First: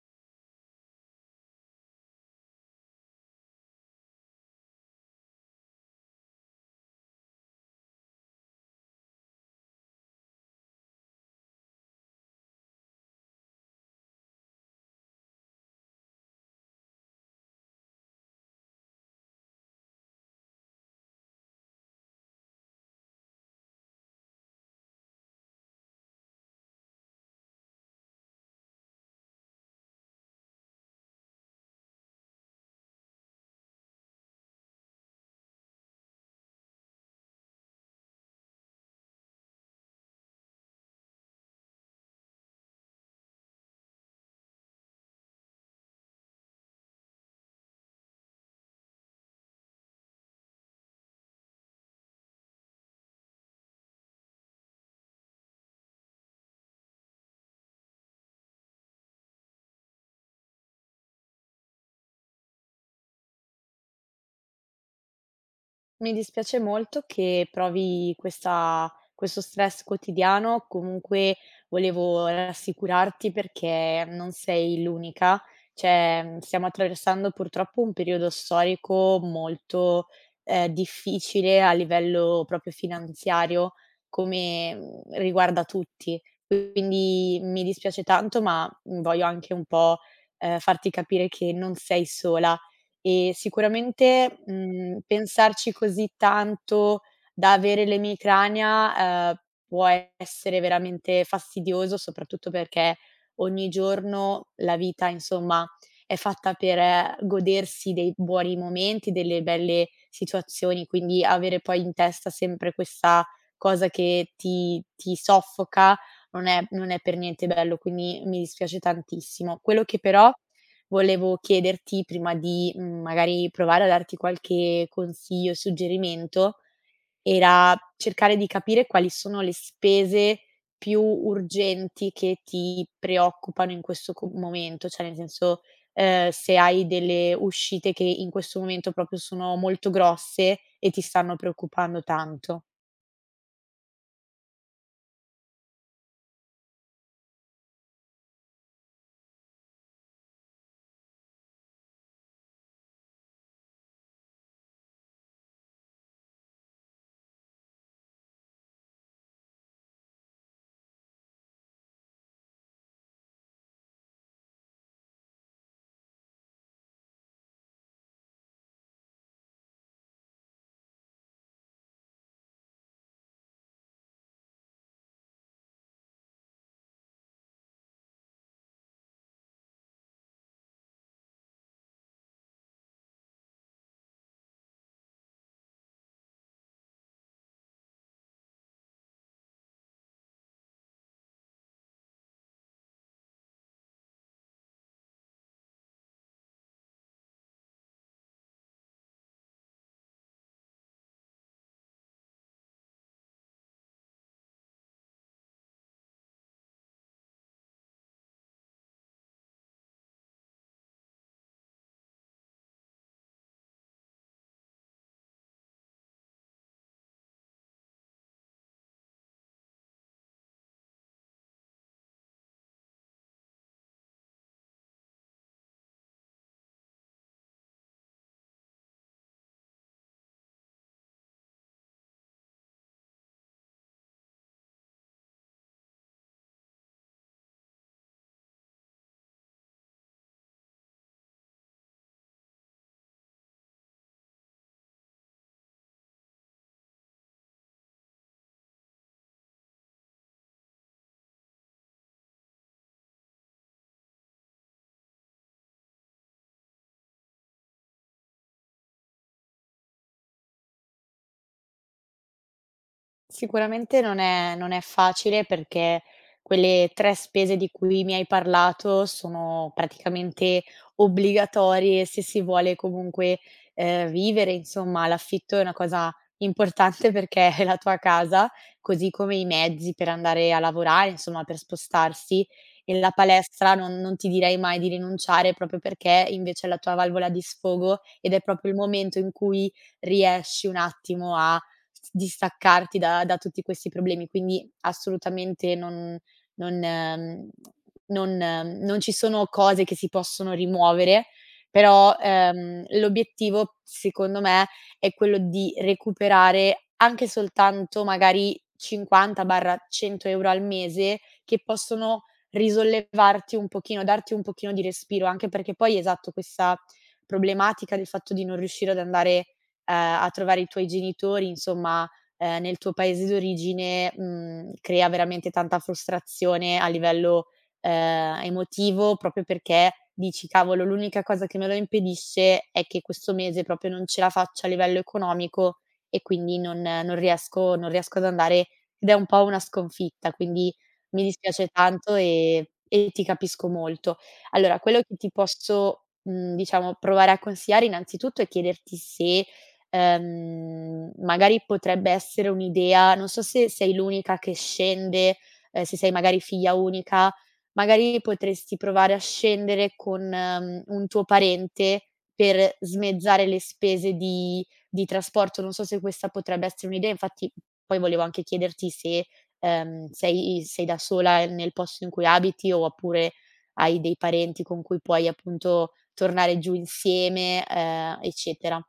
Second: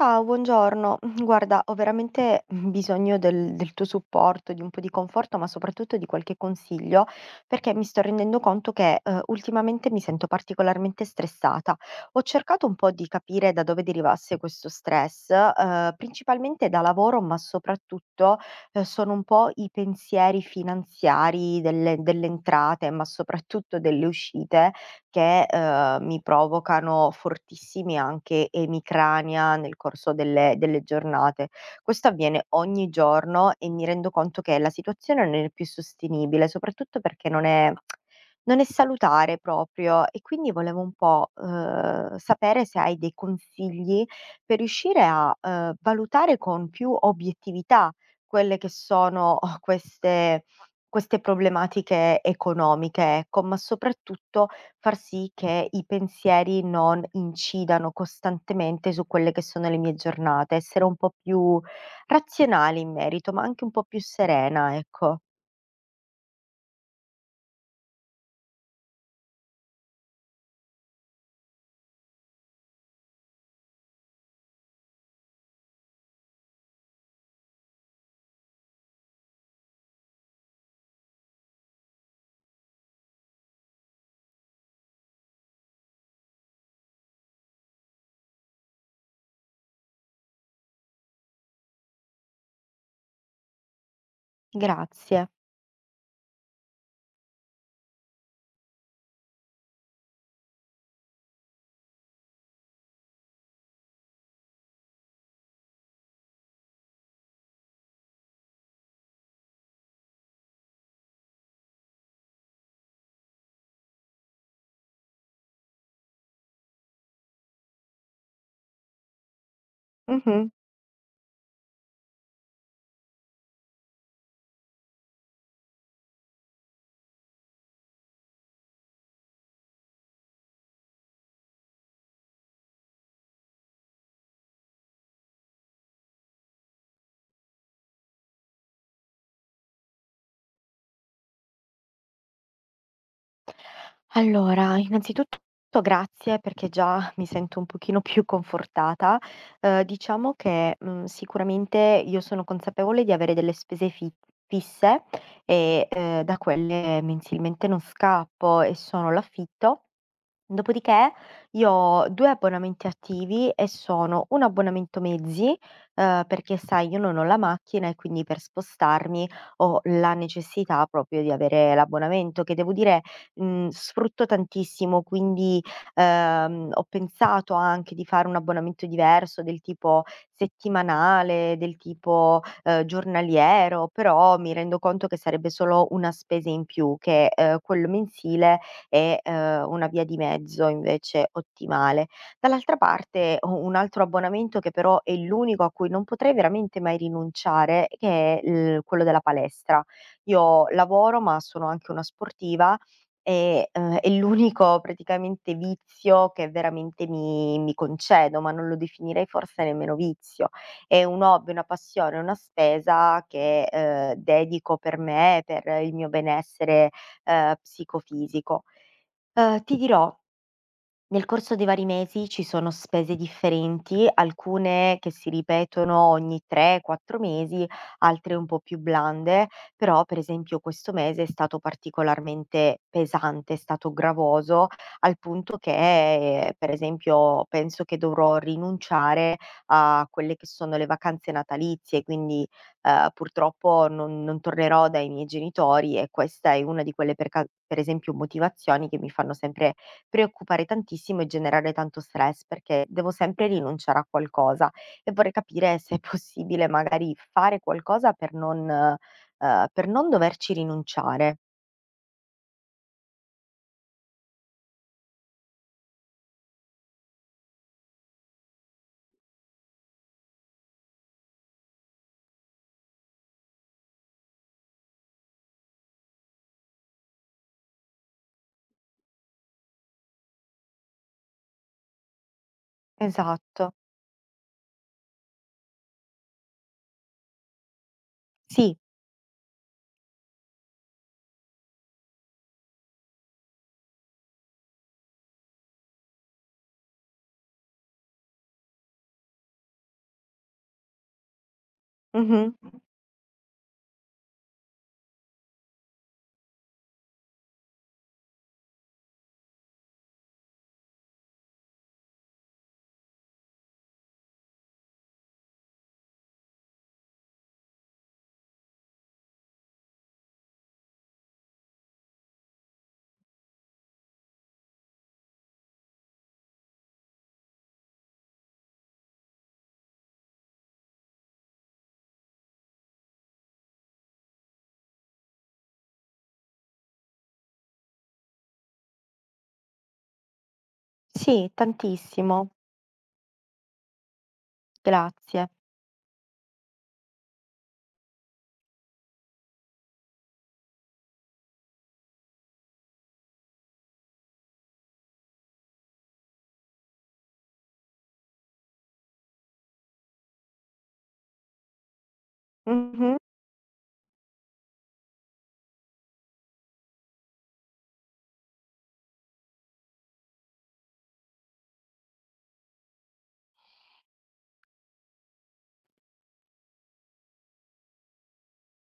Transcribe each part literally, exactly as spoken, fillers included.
Ciao, buongiorno. Guarda, ho veramente bisogno del, del tuo supporto, di un po' di conforto, ma soprattutto di qualche consiglio, perché mi sto rendendo conto che eh, ultimamente mi sento particolarmente stressata. Ho cercato un po' di capire da dove derivasse questo stress, eh, principalmente da lavoro, ma soprattutto eh, sono un po' i pensieri finanziari delle, delle entrate, ma soprattutto delle uscite che, uhm, mi provocano fortissimi anche emicrania nel corso delle delle giornate. Questo avviene ogni giorno e mi rendo conto che la situazione non è più sostenibile, soprattutto perché non è non è salutare proprio, e quindi volevo un po', uhm, sapere se hai dei consigli per riuscire a, uhm, valutare con più obiettività quelle che sono oh, queste queste problematiche economiche, ecco, ma soprattutto far sì che i pensieri non incidano costantemente su quelle che sono le mie giornate, essere un po' più razionale in merito, ma anche un po' più serena, ecco. Mi dispiace molto che provi questa questo stress quotidiano, comunque volevo rassicurarti perché non sei l'unica, cioè mhmm, stiamo attraversando purtroppo un periodo storico molto, ehm, difficile a livello proprio finanziario, come, mhmm, riguarda tutti. Quindi mi dispiace tanto, ma voglio anche un po', ehm, farti capire che non sei sola e sicuramente, mhmm, Grazie. pensarci così tanto da avere l'emicrania, ehm, può essere veramente fastidioso, soprattutto perché ogni giorno la vita, insomma, è fatta per eh, godersi dei buoni momenti, delle belle situazioni, quindi avere poi in testa sempre questa cosa che ti ti soffoca, non è non è per niente bello, quindi mi dispiace tantissimo. Quello che però Mh-mh. volevo chiederti prima di, mhmm, magari provare a darti qualche consiglio, suggerimento, era cercare di capire quali sono le spese più urgenti che ti preoccupano in questo co momento, cioè nel senso, ehm, se hai delle uscite che in questo momento proprio sono molto grosse e ti stanno preoccupando tanto. Allora, innanzitutto grazie, perché già mi sento un pochino più confortata. Uhm, diciamo che, mhmm, sicuramente io sono consapevole di avere delle spese fi fisse e, ehm, da quelle mensilmente non scappo, e sono l'affitto. Dopodiché io ho due abbonamenti attivi e sono un abbonamento mezzi, ehm, perché sai io non ho la macchina e quindi per spostarmi ho la necessità proprio di avere l'abbonamento che devo dire, mhmm, sfrutto tantissimo, quindi, ehm, ho pensato anche di fare un abbonamento diverso, del tipo settimanale, del tipo, ehm, giornaliero, però mi rendo conto che sarebbe solo una spesa in più, che, ehm, quello mensile è, ehm, una via di mezzo invece ottimale. Dall'altra parte ho un altro abbonamento che però è l'unico a cui non potrei veramente mai rinunciare, che è il quello della palestra. Io lavoro, ma sono anche una sportiva e, ehm, è l'unico praticamente vizio che veramente mi mi concedo, ma non lo definirei forse nemmeno vizio. È un hobby, una passione, una spesa che, ehm, dedico per me, per il mio benessere, ehm, psicofisico. Uhm, ti dirò, nel corso dei vari mesi ci sono spese differenti, alcune che si ripetono ogni tre, quattro mesi, altre un po' più blande, però per esempio questo mese è stato particolarmente pesante, è stato gravoso, al punto che eh, per esempio penso che dovrò rinunciare a quelle che sono le vacanze natalizie, quindi, uhm, purtroppo non non tornerò dai miei genitori, e questa è una di quelle per ca per esempio motivazioni che mi fanno sempre preoccupare tantissimo e generare tanto stress, perché devo sempre rinunciare a qualcosa, e vorrei capire se è possibile magari fare qualcosa per non ehm, per non doverci rinunciare. Sicuramente non è non è facile perché quelle tre spese di cui mi hai parlato sono praticamente obbligatorie se si vuole comunque, ehm, vivere, insomma. L'affitto è una cosa importante perché è la tua casa, così come i mezzi per andare a lavorare, insomma, per spostarsi, e la Esatto. palestra non non ti direi mai di rinunciare proprio perché invece è la tua valvola di sfogo ed è proprio il Sì. momento in cui riesci un attimo a s distaccarti da da tutti questi problemi. Quindi assolutamente non non mhmm, non ehm, non ci sono cose che si possono rimuovere, però, Mh-mh. ehm, l'obiettivo secondo me è quello di recuperare anche soltanto magari cinquanta o cento euro € al mese che possono risollevarti un pochino, darti un pochino di respiro, anche perché poi esatto, questa problematica del fatto di non riuscire ad andare ehm, a trovare i tuoi genitori, insomma, ehm, nel tuo paese d'origine, mhmm, crea veramente tanta frustrazione a livello, ehm, emotivo, proprio perché dici: "Cavolo, l'unica cosa che me lo impedisce è che questo mese proprio non ce la faccio a livello economico e quindi non non riesco non riesco ad andare", ed è un po' una sconfitta, quindi mi Sì, dispiace tanto tantissimo. e e ti capisco molto. Allora, quello che ti Grazie. posso, mhmm, diciamo provare a consigliare innanzitutto è chiederti se Ehm, magari potrebbe essere un'idea. Non so se sei l'unica che scende, ehm, se sei magari figlia unica, magari potresti provare a scendere con, mhmm, un tuo parente per Mh-mh. smezzare le spese di di trasporto. Non so se questa potrebbe essere un'idea, infatti poi volevo anche chiederti se, ehm, sei sei da sola, ehm, nel posto in cui abiti, o oppure hai dei parenti con cui puoi appunto tornare giù insieme, ehm, eccetera.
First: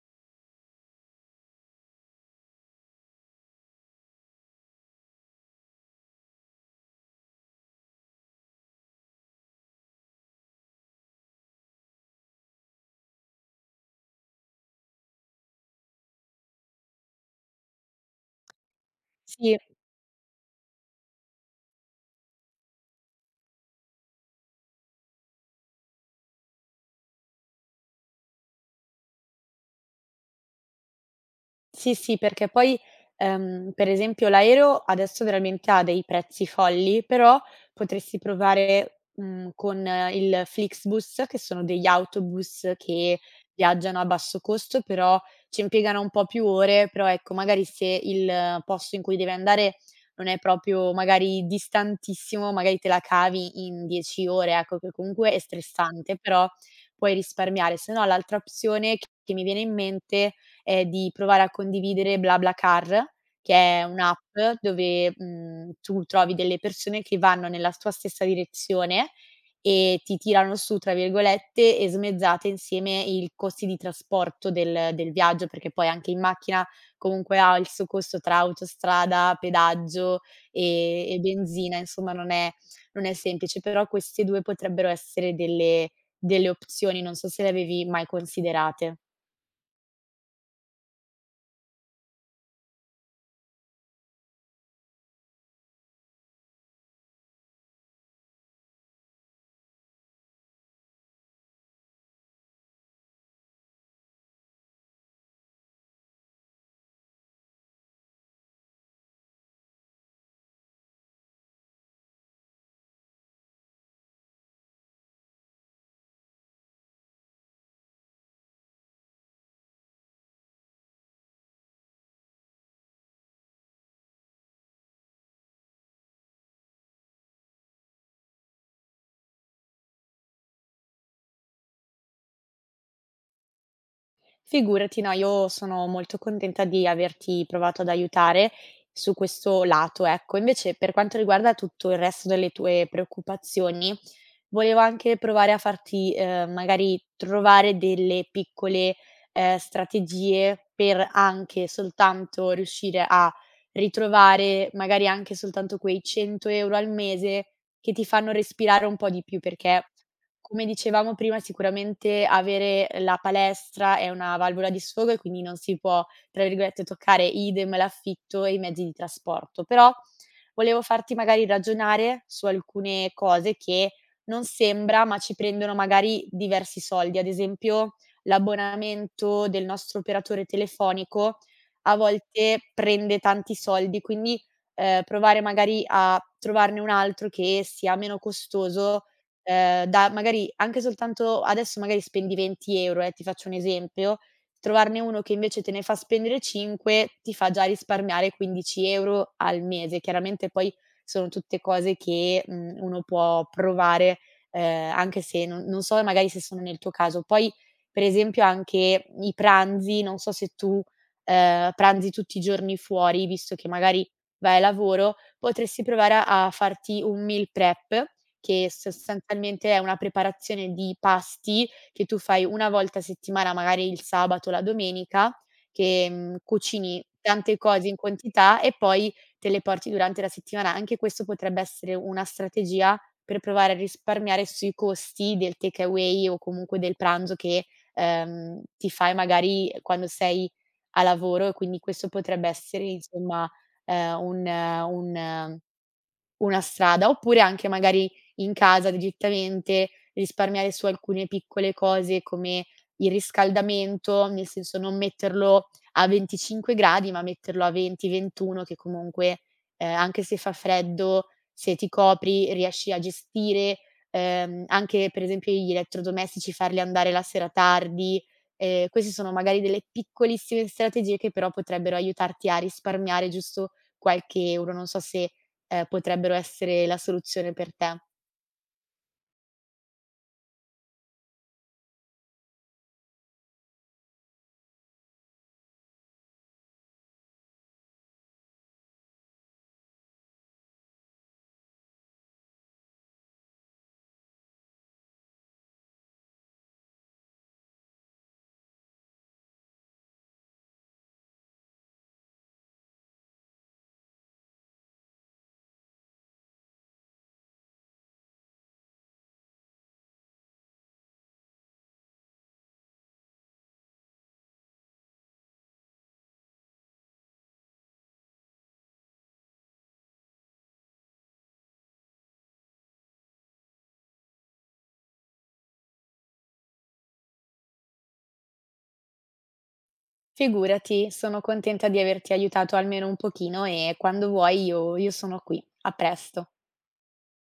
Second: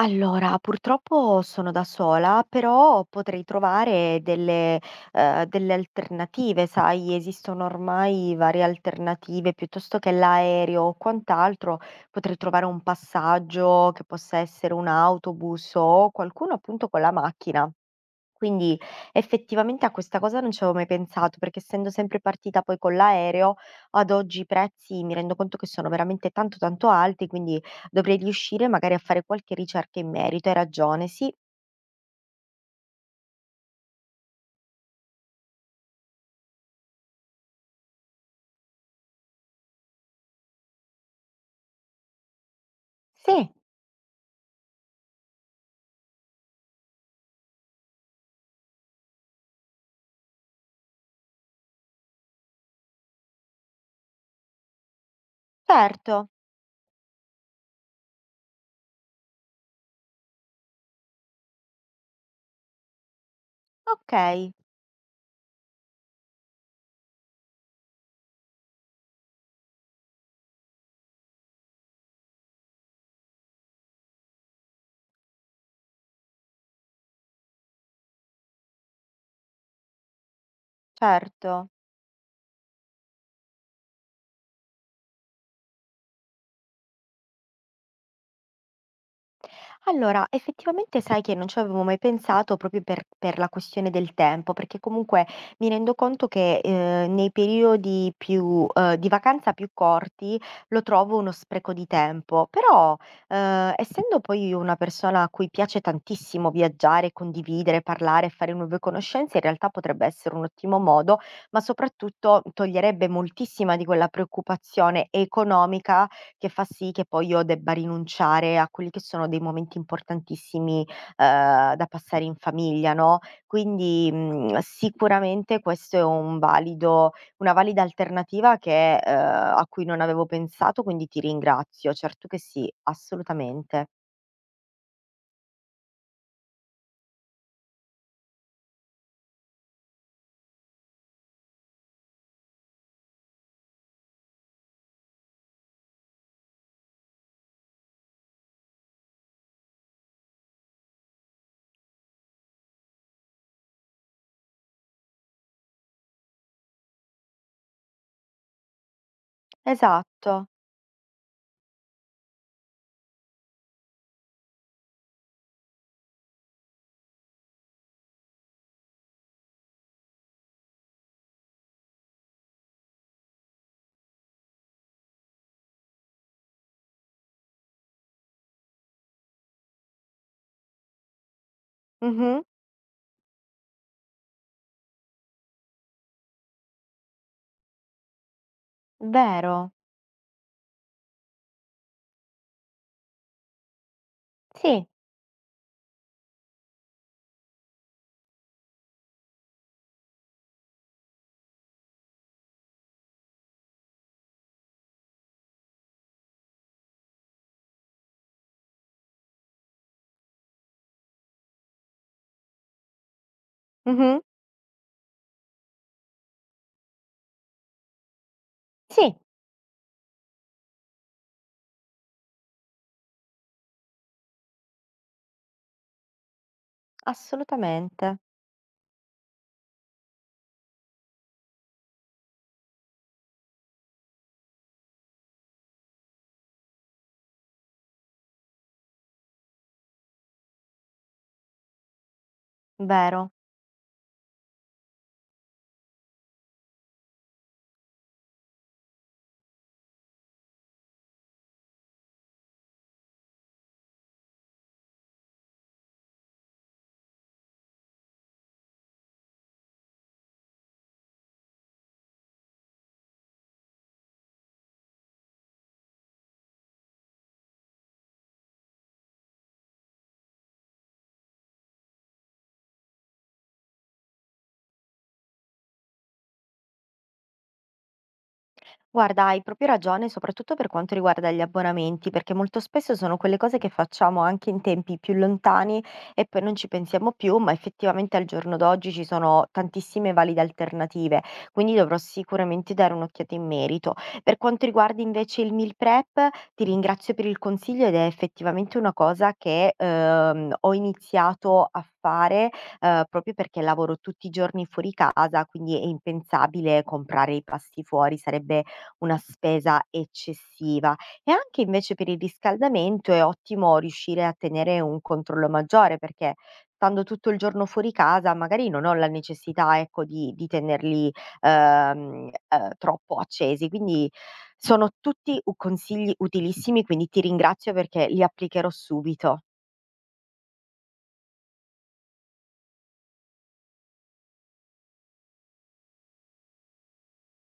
Allora, purtroppo sono da sola, però potrei trovare delle, ehm, delle alternative, sai, esistono ormai varie alternative, piuttosto che l'aereo o quant'altro, potrei trovare un passaggio che possa essere un autobus o qualcuno appunto con la macchina. Quindi Sì. effettivamente a questa cosa non ci avevo mai pensato, perché essendo sempre partita poi con l'aereo, ad oggi i prezzi mi rendo conto che sono veramente tanto tanto alti, quindi dovrei riuscire magari a fare qualche ricerca in merito. Hai ragione, sì. Sì, sì, perché poi, ehm, per esempio l'aereo adesso veramente ha dei prezzi folli, però potresti provare, mhmm, con il Flixbus, che sono degli autobus che Sì, viaggiano a basso costo, però ci impiegano un po' più ore, però ecco, magari se il posto in cui devi andare non è proprio magari distantissimo, magari te la cavi in dieci ore, ecco, che comunque è stressante, certo. però puoi risparmiare. Se no, l'altra opzione che mi viene in mente è di provare a condividere BlaBlaCar, che è Okay, un'app dove, mhmm, tu trovi delle persone che vanno nella tua stessa direzione e ti "tirano su", tra virgolette, e smezzate insieme il costi di trasporto del del viaggio, perché poi anche in macchina comunque ha il suo costo tra autostrada, pedaggio e e certo. benzina, insomma non è non è semplice, però queste due potrebbero essere delle delle opzioni, non so se le avevi mai considerate. Allora, effettivamente sai che non ci avevo mai pensato proprio per per la questione del tempo, perché comunque mi rendo conto che, ehm, nei periodi più ehm, di vacanza più corti lo trovo uno spreco di tempo, però, ehm, essendo poi io una persona a cui piace tantissimo viaggiare, condividere, parlare, fare nuove conoscenze, in realtà potrebbe essere un ottimo modo, ma soprattutto toglierebbe moltissima di quella preoccupazione economica che fa sì che poi io debba rinunciare a quelli che sono dei momenti importantissimi, ehm, da passare in famiglia, no, quindi, mhmm, sicuramente questo è un valido una valida alternativa che ehm, a cui non avevo pensato, quindi ti ringrazio. Certo che sì, assolutamente. Figurati, no, io sono molto contenta di averti provato ad aiutare su questo lato, ecco. Invece, per quanto riguarda tutto il resto delle tue preoccupazioni, volevo anche provare a farti, ehm, magari trovare delle piccole, ehm, strategie per anche soltanto riuscire a ritrovare magari anche soltanto quei cento euro € al mese che ti fanno respirare un po' di più, perché Esatto. come dicevamo prima sicuramente avere la palestra è una valvola di sfogo e quindi non si può, tra virgolette, "toccare", idem l'affitto e i mezzi di trasporto. Però volevo farti magari ragionare su alcune cose che non sembra, ma ci prendono magari diversi soldi. Ad esempio, l'abbonamento del nostro operatore telefonico a Mh-mh. volte prende tanti soldi, quindi, ehm, provare magari a trovarne un altro che sia meno costoso, Vero. ehm, da magari anche soltanto adesso magari spendi venti euro €, eh, ti faccio un esempio, Sì. trovarne uno che invece te ne fa spendere cinque ti fa già risparmiare quindici euro € al mese. Chiaramente poi sono tutte cose che, mhmm, uno può provare, ehm, anche se non non so magari se sono nel tuo caso. Poi per esempio anche i pranzi, non so se tu, ehm, pranzi tutti i giorni fuori, visto che magari Mh-mh. vai a lavoro, potresti provare a a farti un meal prep, che Sì, sostanzialmente è una preparazione di pasti che tu fai una volta a settimana, magari il sabato o la domenica, che, mhmm, cucini tante cose in assolutamente. quantità e poi te le porti durante la settimana. Anche questo potrebbe essere una strategia per provare a risparmiare sui costi del take away o comunque del pranzo che, ehm, ti fai magari quando sei a lavoro, e quindi questo potrebbe essere, Vero. insomma, ehm, un eh, un eh, una strada, oppure anche magari in casa direttamente risparmiare su alcune piccole cose come il riscaldamento, nel senso non metterlo a venticinque gradi, ma metterlo a venti, ventuno, che comunque, ehm, anche se fa freddo, se ti copri riesci a gestire, ehm, anche per esempio gli elettrodomestici, farli andare la sera tardi. Ehm, queste sono magari delle piccolissime strategie che però potrebbero aiutarti a risparmiare giusto qualche euro. Non so se eh, potrebbero essere la soluzione per te. Guarda, hai proprio ragione, soprattutto per quanto riguarda gli abbonamenti, perché molto spesso sono quelle cose che facciamo anche in tempi più lontani e poi non ci pensiamo più, ma effettivamente al giorno d'oggi ci sono tantissime valide alternative, quindi dovrò sicuramente dare un'occhiata in merito. Per quanto riguarda invece il meal prep, ti ringrazio per il consiglio, ed è effettivamente una cosa che ehm, ho iniziato a fare eh, proprio perché lavoro tutti i giorni fuori casa, quindi è impensabile comprare i pasti fuori, sarebbe una spesa eccessiva. E anche invece per il riscaldamento è ottimo riuscire a tenere un controllo maggiore, perché stando tutto il giorno fuori casa magari non ho la necessità, ecco, di di tenerli, ehm, ehm, troppo accesi. Quindi sono tutti u consigli utilissimi, quindi ti ringrazio perché li applicherò subito. Figurati, sono contenta di averti aiutato almeno un pochino e quando vuoi io io sono qui. A presto.